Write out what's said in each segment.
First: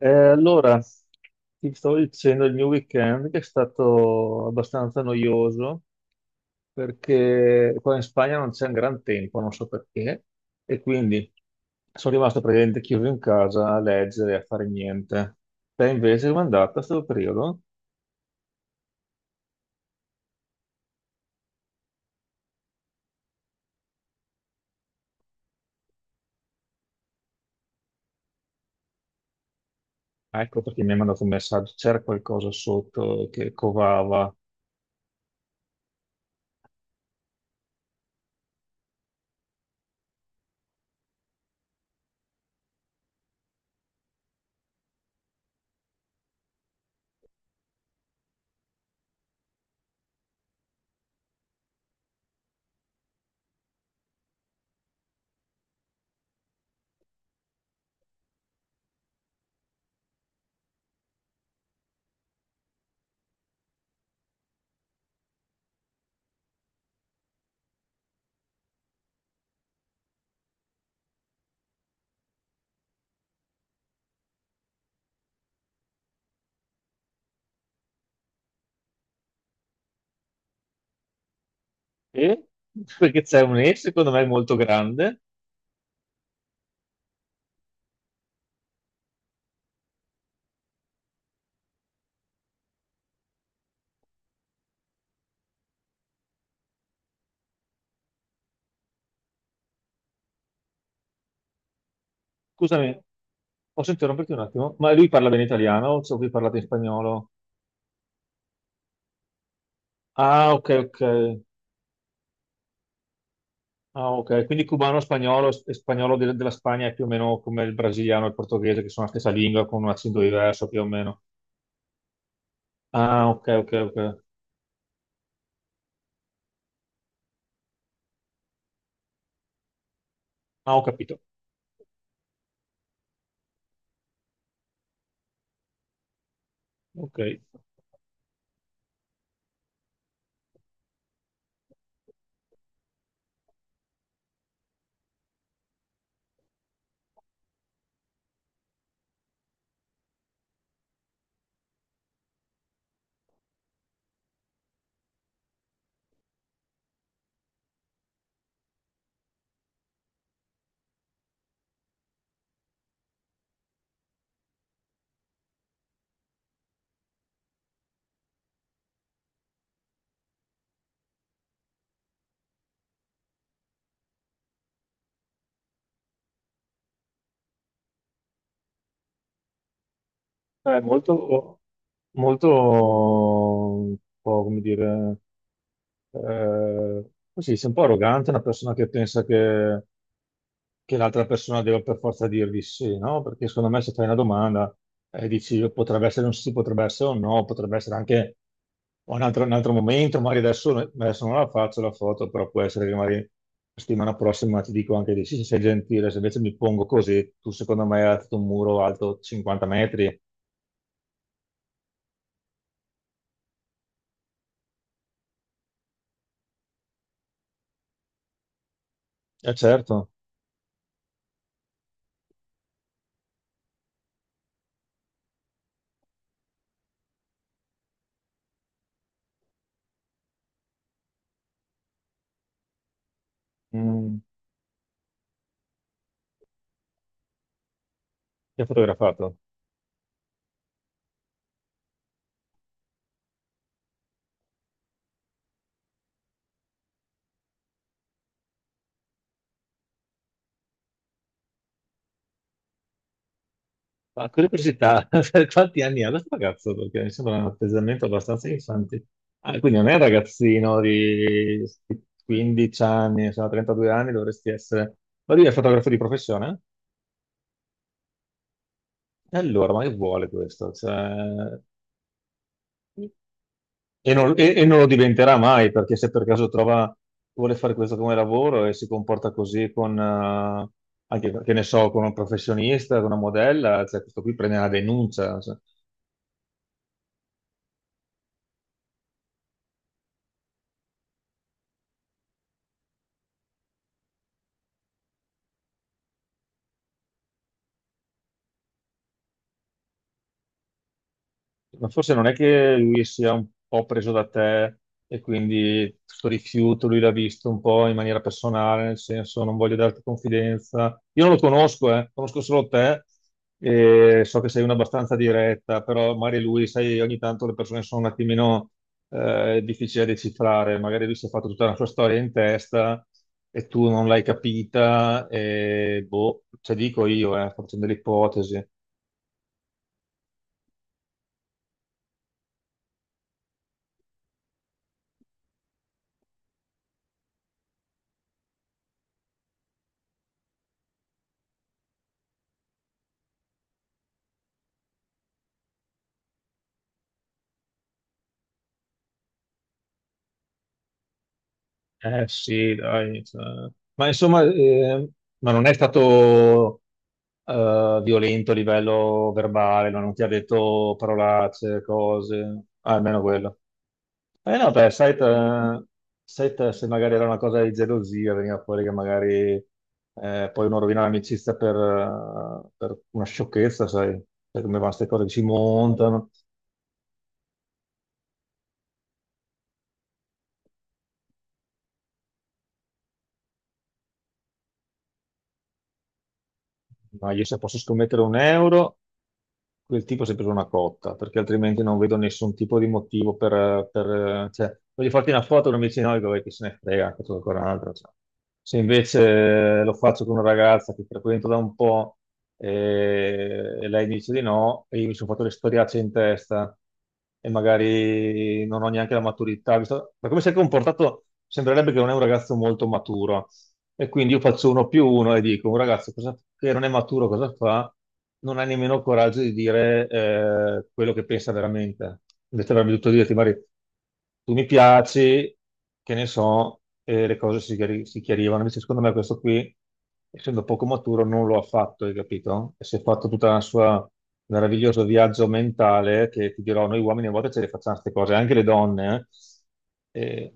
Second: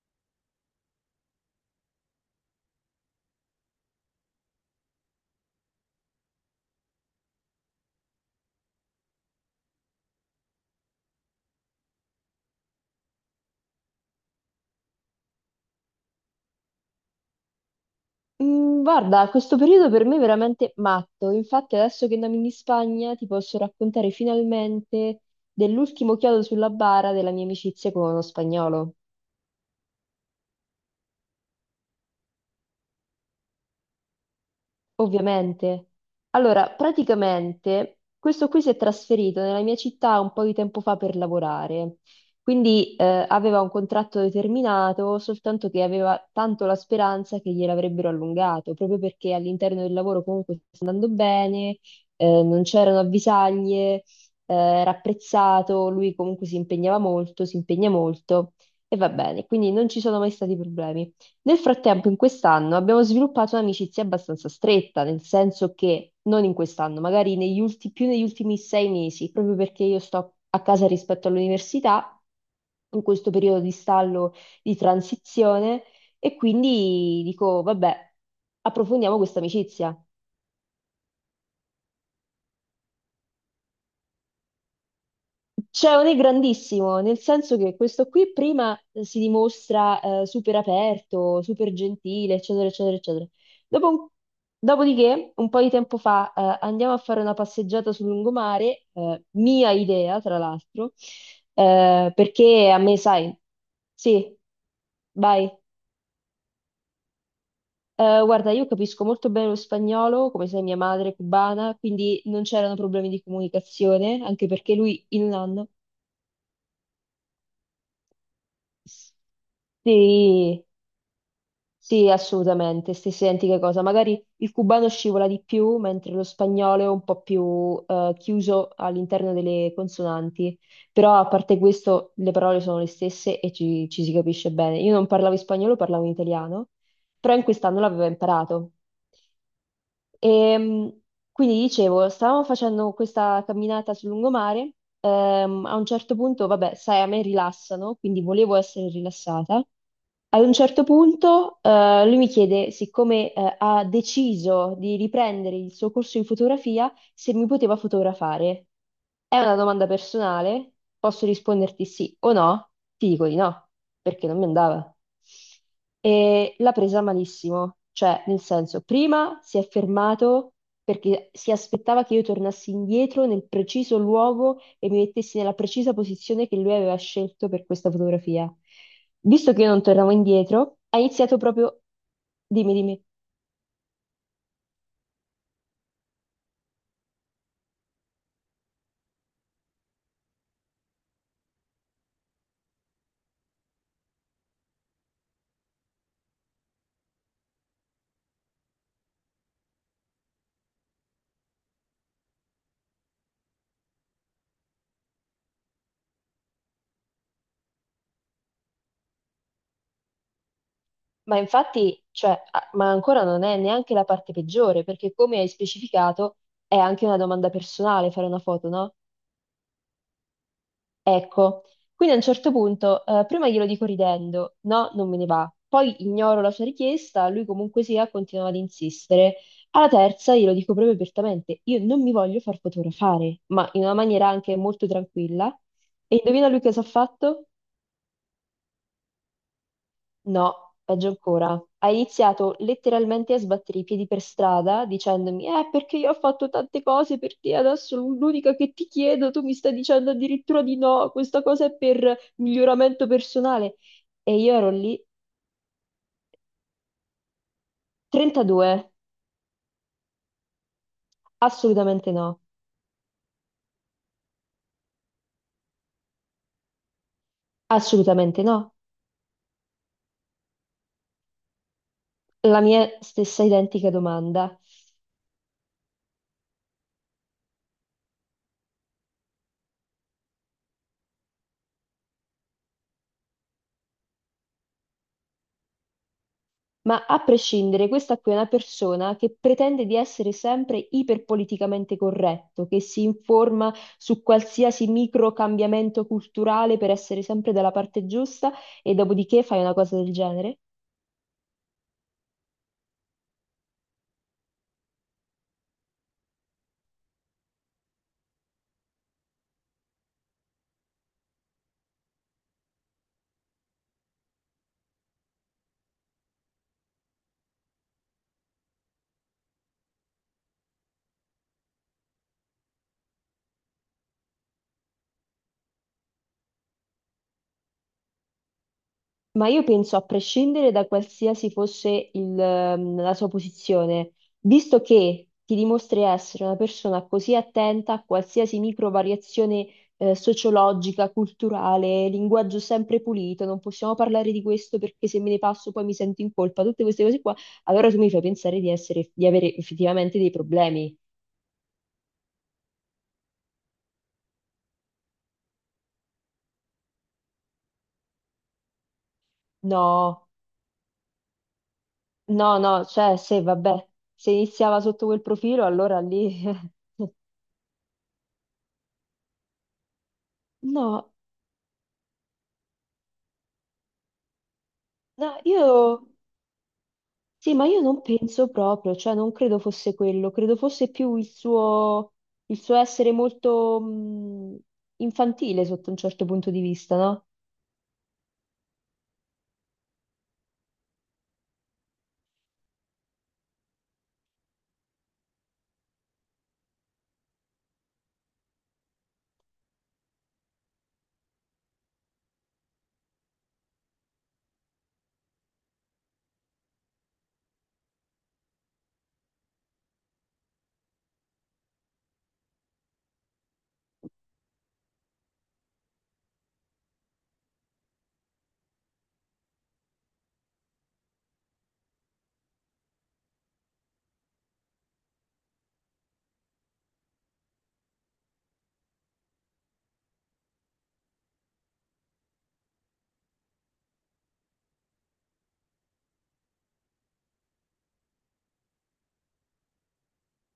Eh, allora, ti stavo dicendo il mio weekend che è stato abbastanza noioso perché qua in Spagna non c'è un gran tempo, non so perché, e quindi sono rimasto praticamente chiuso in casa a leggere, a fare niente. Te invece come è andata questo periodo? Guarda, questo periodo per me è veramente matto. Infatti, adesso che andiamo in Spagna, ti posso raccontare finalmente dell'ultimo chiodo sulla bara della mia amicizia con uno spagnolo. Ah, ecco perché mi hai mandato un messaggio, c'era qualcosa sotto che covava. Ovviamente. Allora, praticamente questo qui si è trasferito nella mia città un po' di tempo fa per lavorare, quindi aveva un contratto determinato, soltanto che aveva tanto la speranza che gliel'avrebbero allungato, proprio perché all'interno del lavoro comunque sta andando bene, non c'erano avvisaglie, era apprezzato, lui comunque si impegnava molto, si impegna molto e va bene, quindi non ci sono mai stati problemi. Nel frattempo, in quest'anno abbiamo sviluppato un'amicizia abbastanza stretta, nel senso che non in quest'anno, magari più negli ultimi 6 mesi, proprio perché io sto a casa rispetto all'università, in questo periodo di stallo, di transizione, e quindi dico, vabbè, approfondiamo questa amicizia. E? Perché c'è un E secondo me molto grande. C'è un è grandissimo, nel senso che questo qui prima si dimostra super aperto, super gentile, eccetera, eccetera, eccetera. Dopo un- dopodiché, un po' di tempo fa, andiamo a fare una passeggiata sul lungomare, mia idea, tra l'altro, perché a me, Scusami, sai, posso interromperti sì, un attimo? Ma lui parla bene vai. italiano o so che parlate in spagnolo? Guarda, io capisco molto bene lo spagnolo, come Ah, sai, ok, mia ok. madre è cubana, quindi non c'erano problemi di Ah, comunicazione, ok. anche Quindi perché cubano, lui in un spagnolo anno e spagnolo della Spagna è più o meno come il brasiliano e il portoghese, che sono la stessa lingua con un accento sì, diverso più o meno. sì, assolutamente, stessa Ah, ok, identica ok, cosa. ok. Magari il cubano scivola di più, mentre lo spagnolo è un po' più chiuso all'interno delle consonanti. Ah, ho Però capito. a parte questo, le parole sono le stesse e ci si capisce bene. Io non parlavo in spagnolo, parlavo in italiano, Ok. però in quest'anno l'avevo imparato. E, quindi dicevo, stavamo facendo questa camminata sul lungomare, a un certo punto, vabbè, sai, a me rilassano, quindi volevo essere rilassata. Ad un certo punto, lui mi chiede, siccome, ha deciso di riprendere il suo corso in fotografia, se mi poteva fotografare. È una domanda personale, posso risponderti sì o no? Ti dico di no, perché non mi andava. E l'ha presa malissimo, cioè nel senso, prima si è fermato perché si aspettava che io tornassi indietro nel preciso luogo e mi mettessi nella precisa posizione che lui aveva scelto per questa fotografia. Visto che io non tornavo indietro, È ha iniziato molto, proprio... molto, Dimmi, dimmi. un po' come dire, così, sei un po' arrogante, una persona che pensa che l'altra persona deve per forza dirvi sì, no? Perché secondo me se fai una domanda e dici potrebbe essere un sì, potrebbe essere un no, potrebbe essere anche un altro momento, magari adesso, no, adesso non la faccio la foto, però può essere che magari la settimana prossima ti dico anche di sì, se sei gentile, se invece mi pongo così, tu secondo me hai alzato un muro alto 50 metri. Ma infatti, cioè, ma ancora non è neanche la parte peggiore, perché come hai specificato, è anche una domanda personale fare una foto, no? Eh certo. Ecco, quindi a un certo punto, prima glielo dico ridendo, no, non me ne va. Poi ignoro la sua richiesta, lui comunque sia, continua ad insistere. Alla terza glielo dico proprio apertamente, io non mi voglio far fotografare, ma in una Mm, maniera anche molto tranquilla. E indovina lui cosa ha fatto? ti ha fotografato. No, peggio ancora. Ha iniziato letteralmente a sbattere i piedi per strada dicendomi: perché io ho fatto tante cose per te, adesso l'unica che ti chiedo, tu mi stai dicendo addirittura di no, questa cosa è per miglioramento personale. Ma E io ero lì, curiosità, per quanti anni ha questo ragazzo? Perché mi sembra un atteggiamento abbastanza 32, infantile. Ah, quindi non è un ragazzino di assolutamente no, 15 anni, insomma, 32 anni dovresti essere. Ma lui è fotografo di professione? assolutamente no. E allora, ma che vuole questo? Cioè, La mia stessa identica e non, domanda. e non lo diventerà mai, perché se per caso trova, vuole fare questo come lavoro e si comporta così con, anche, che ne so, con un professionista, con una modella, cioè questo qui prende una denuncia, cioè. Ma a prescindere, questa qui è una persona che pretende di essere sempre iperpoliticamente corretto, che si informa su qualsiasi micro cambiamento culturale per essere sempre dalla parte giusta e dopodiché fai una cosa del genere? Ma forse non è che lui sia un po' preso da te e quindi questo rifiuto lui l'ha visto un po' in maniera personale, nel senso non voglio darti confidenza. Io non lo conosco, conosco solo te e so che sei una abbastanza diretta, però magari lui, sai, ogni tanto le persone sono un attimino difficili da decifrare, magari lui si è fatto tutta la sua storia in testa e tu non l'hai capita e boh, ce dico io, sto facendo delle ipotesi. Ma io penso, a prescindere da qualsiasi fosse il, la sua posizione, visto che ti dimostri essere una persona così attenta a qualsiasi micro variazione sociologica, culturale, linguaggio sempre pulito, non possiamo parlare di questo perché se me ne passo poi mi sento in colpa, tutte queste cose qua, allora tu mi fai pensare di essere, di avere effettivamente dei problemi. Eh sì, dai, cioè. Ma insomma, ma non è stato violento a livello verbale, no? Non ti ha No, detto parolacce, no, cose, no, ah, cioè almeno se quello. vabbè, se Eh no, iniziava beh, sotto sai, quel profilo, allora lì... sai te se magari era una cosa di gelosia, veniva fuori che magari poi uno rovina No, l'amicizia per una sciocchezza, sai, sai come vanno queste cose, che no, si io... montano. Sì, ma io non penso proprio, cioè non credo fosse quello, credo fosse più il suo essere molto infantile sotto un certo punto di vista, no? Ma io se posso scommettere un euro... quel tipo è sempre una cotta, perché altrimenti non vedo nessun tipo di motivo per... cioè, voglio farti una foto, non mi dici no, vabbè, chi se ne frega, faccio ancora un'altra, cioè. Se invece lo faccio con una ragazza che frequento da un po' e lei dice di no, e io mi sono fatto le storiacce in testa e magari non ho neanche la maturità, visto... ma come si è comportato, sembrerebbe che non è un ragazzo molto maturo e quindi io faccio uno più uno e dico, un ragazzo che non è maturo cosa fa? Non ha nemmeno il coraggio di dire quello che pensa veramente. Invece avrebbe dovuto dirti, Mari, tu mi piaci, che ne so, e le cose si, si chiarivano. Invece secondo me questo qui, essendo poco maturo, non lo ha fatto, hai capito? E si è fatto tutta la sua meraviglioso viaggio mentale che ti dirò, noi uomini a volte ce le facciamo queste cose, anche le donne. Eh.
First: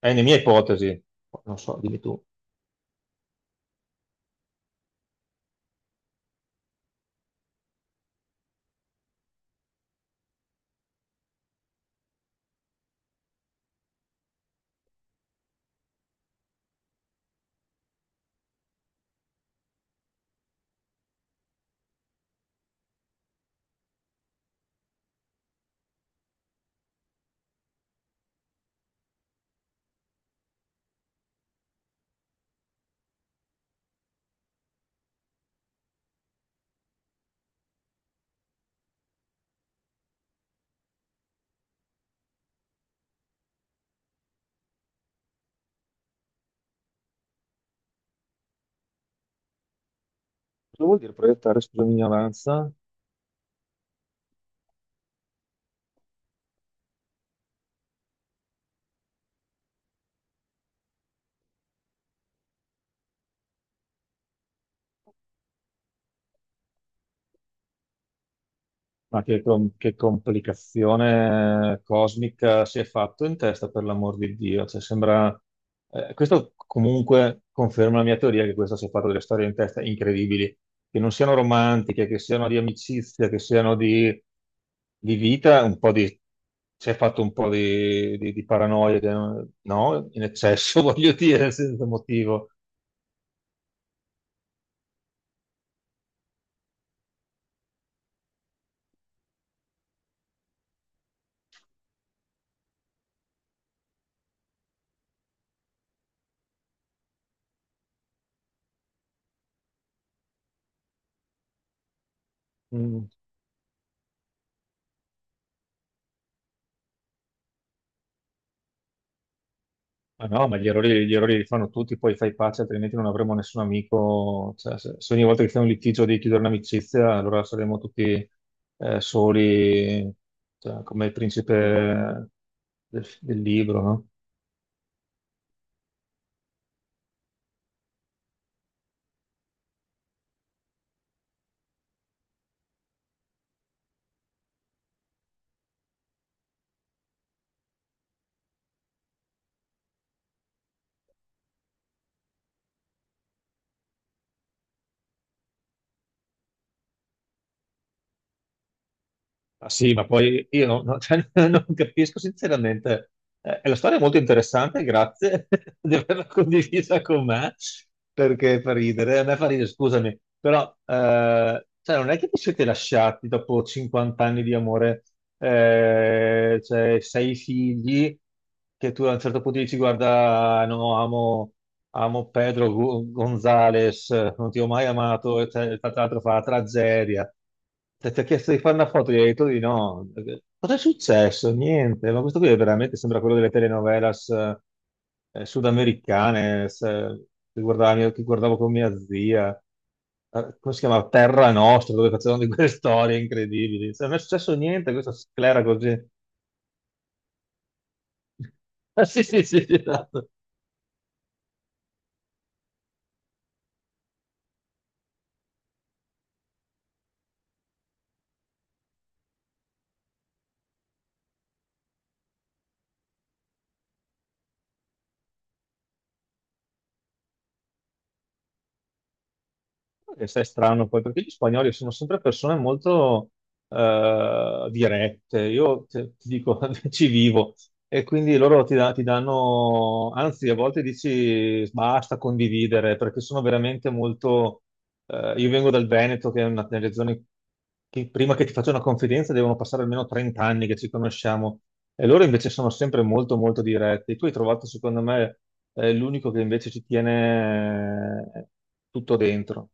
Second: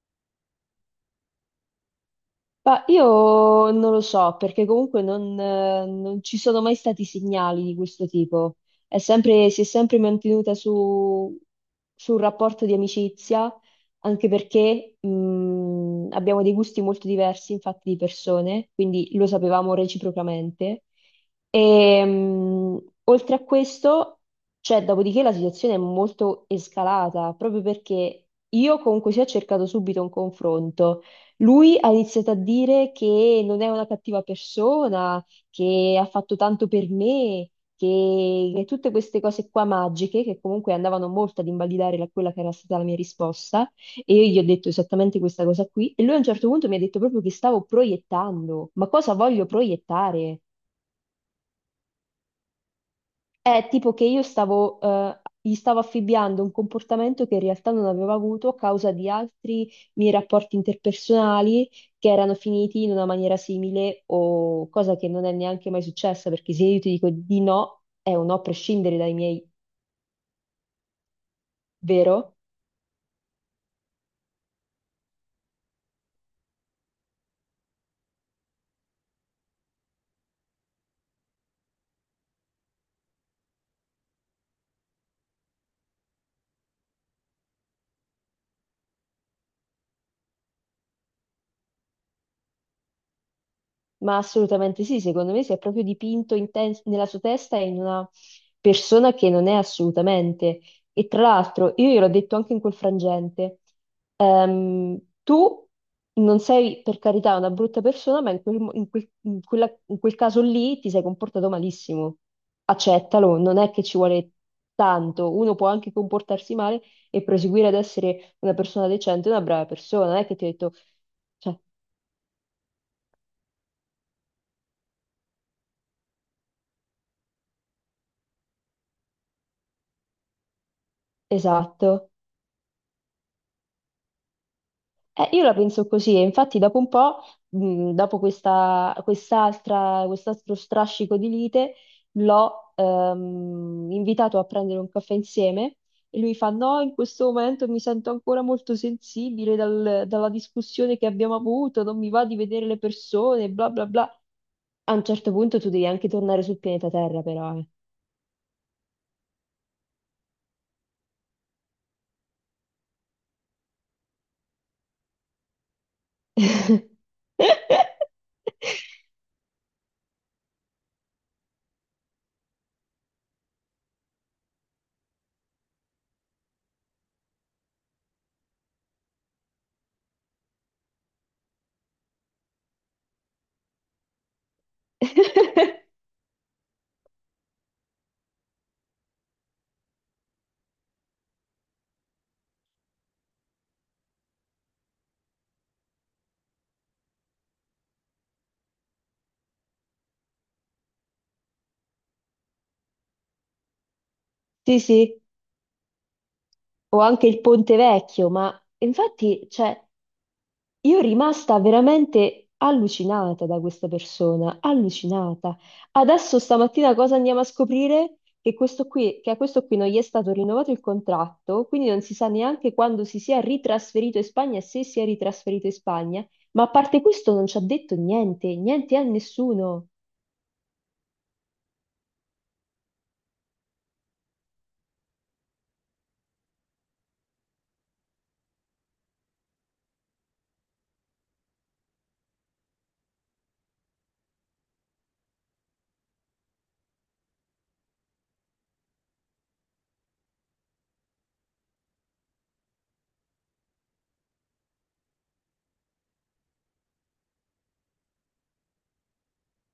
È nella mia ipotesi, non so, dimmi tu. Ma io non lo so, perché comunque non, non ci sono mai stati segnali di questo tipo. Si è sempre mantenuta su, su un rapporto di amicizia, anche perché abbiamo dei gusti molto diversi, infatti, di persone, quindi lo sapevamo reciprocamente. E, oltre a questo, cioè, dopodiché la situazione è molto escalata, proprio perché io comunque sia ho cercato subito un confronto. Lui ha iniziato a dire che non è una cattiva persona, che ha fatto tanto per me, che tutte queste cose qua magiche, che comunque andavano molto ad invalidare quella che era stata la mia risposta, e io gli ho detto esattamente questa cosa qui, e lui a un certo punto mi ha detto proprio che stavo proiettando, ma cosa voglio proiettare? Cosa vuol dire proiettare, scusami, ignoranza? È tipo che io stavo, gli stavo affibbiando un comportamento che in realtà non avevo avuto a causa di altri miei rapporti interpersonali che erano finiti in una maniera simile o cosa che non è neanche mai successa, perché se io ti dico di no, è un no a prescindere dai Ma che, miei, che complicazione vero? cosmica si è fatto in testa, per l'amor di Dio. Cioè, sembra... questo comunque conferma la mia teoria che questo si è fatto delle storie in testa incredibili, che non siano romantiche, che siano di amicizia, che siano di vita, un po' di... si è fatto un po' di paranoia, no? In eccesso, voglio dire, senza motivo. Ma assolutamente sì, secondo me si è proprio dipinto in nella sua testa in una persona che non è assolutamente. E tra l'altro, io gliel'ho detto anche in quel frangente. Ehm, tu non sei per carità una brutta persona, ma in quel, in quel caso lì ti sei comportato malissimo. Mm. Accettalo, non è che ci vuole tanto. Uno può anche comportarsi male e proseguire ad essere una persona decente, una brava persona. Non è Ma che ti ho no, ma detto, gli errori li cioè, fanno tutti, poi fai pace, altrimenti non avremo nessun amico. Cioè, se ogni volta che c'è un litigio devi chiudere un'amicizia, allora saremo tutti soli, cioè, come il esatto. principe del libro, no? Io la penso così, e infatti dopo un po', dopo quest'altro strascico di lite, l'ho invitato a prendere un caffè insieme e lui fa: No, in questo momento mi sento ancora molto sensibile dalla discussione che abbiamo avuto, non mi va di vedere le persone, bla bla bla. A un certo punto tu devi anche tornare sul pianeta Terra, però, eh. Ma sì, ma poi io cioè, non capisco sinceramente. La storia è molto interessante, grazie di averla condivisa con me, perché fa ridere, a me fa ridere, scusami, però cioè, non è che vi siete lasciati dopo 50 anni di amore, cioè sei figli, che tu a un certo punto dici guarda, no, amo, amo Pedro Gonzalez, non ti ho mai amato, e tra l'altro fa la tragedia. Ti ha chiesto di fare una foto, gli hai detto di no. Cosa è successo? Niente, ma questo qui è veramente sembra quello delle telenovelas sudamericane, che guardavo con mia zia. Come si chiama? Terra Nostra, dove facevano di quelle storie incredibili. Cioè, non è successo Sì, niente, questa sì, sclera così. o anche il Ponte Vecchio, ma Ah, sì, sì, infatti, sì, sì, cioè, esatto. io rimasta veramente allucinata da questa persona, allucinata. Adesso stamattina cosa andiamo a scoprire? Che questo qui, che a questo qui non gli è stato rinnovato il contratto, quindi non si sa neanche quando si sia ritrasferito in Spagna, e se si è ritrasferito in Spagna, ma a parte questo non ci ha detto niente, niente a nessuno. E sai, è strano poi, perché gli spagnoli sono sempre persone molto dirette. Io ti dico, ci vivo. E quindi loro ti danno, anzi, a volte dici basta condividere, perché sono veramente molto. Eh, io vengo dal Veneto, che è una delle zone che prima che ti faccia una confidenza devono passare almeno 30 anni che ci conosciamo. E loro invece sono sempre molto, molto diretti. Tu hai trovato, secondo me, l'unico che invece ci tiene tutto dentro.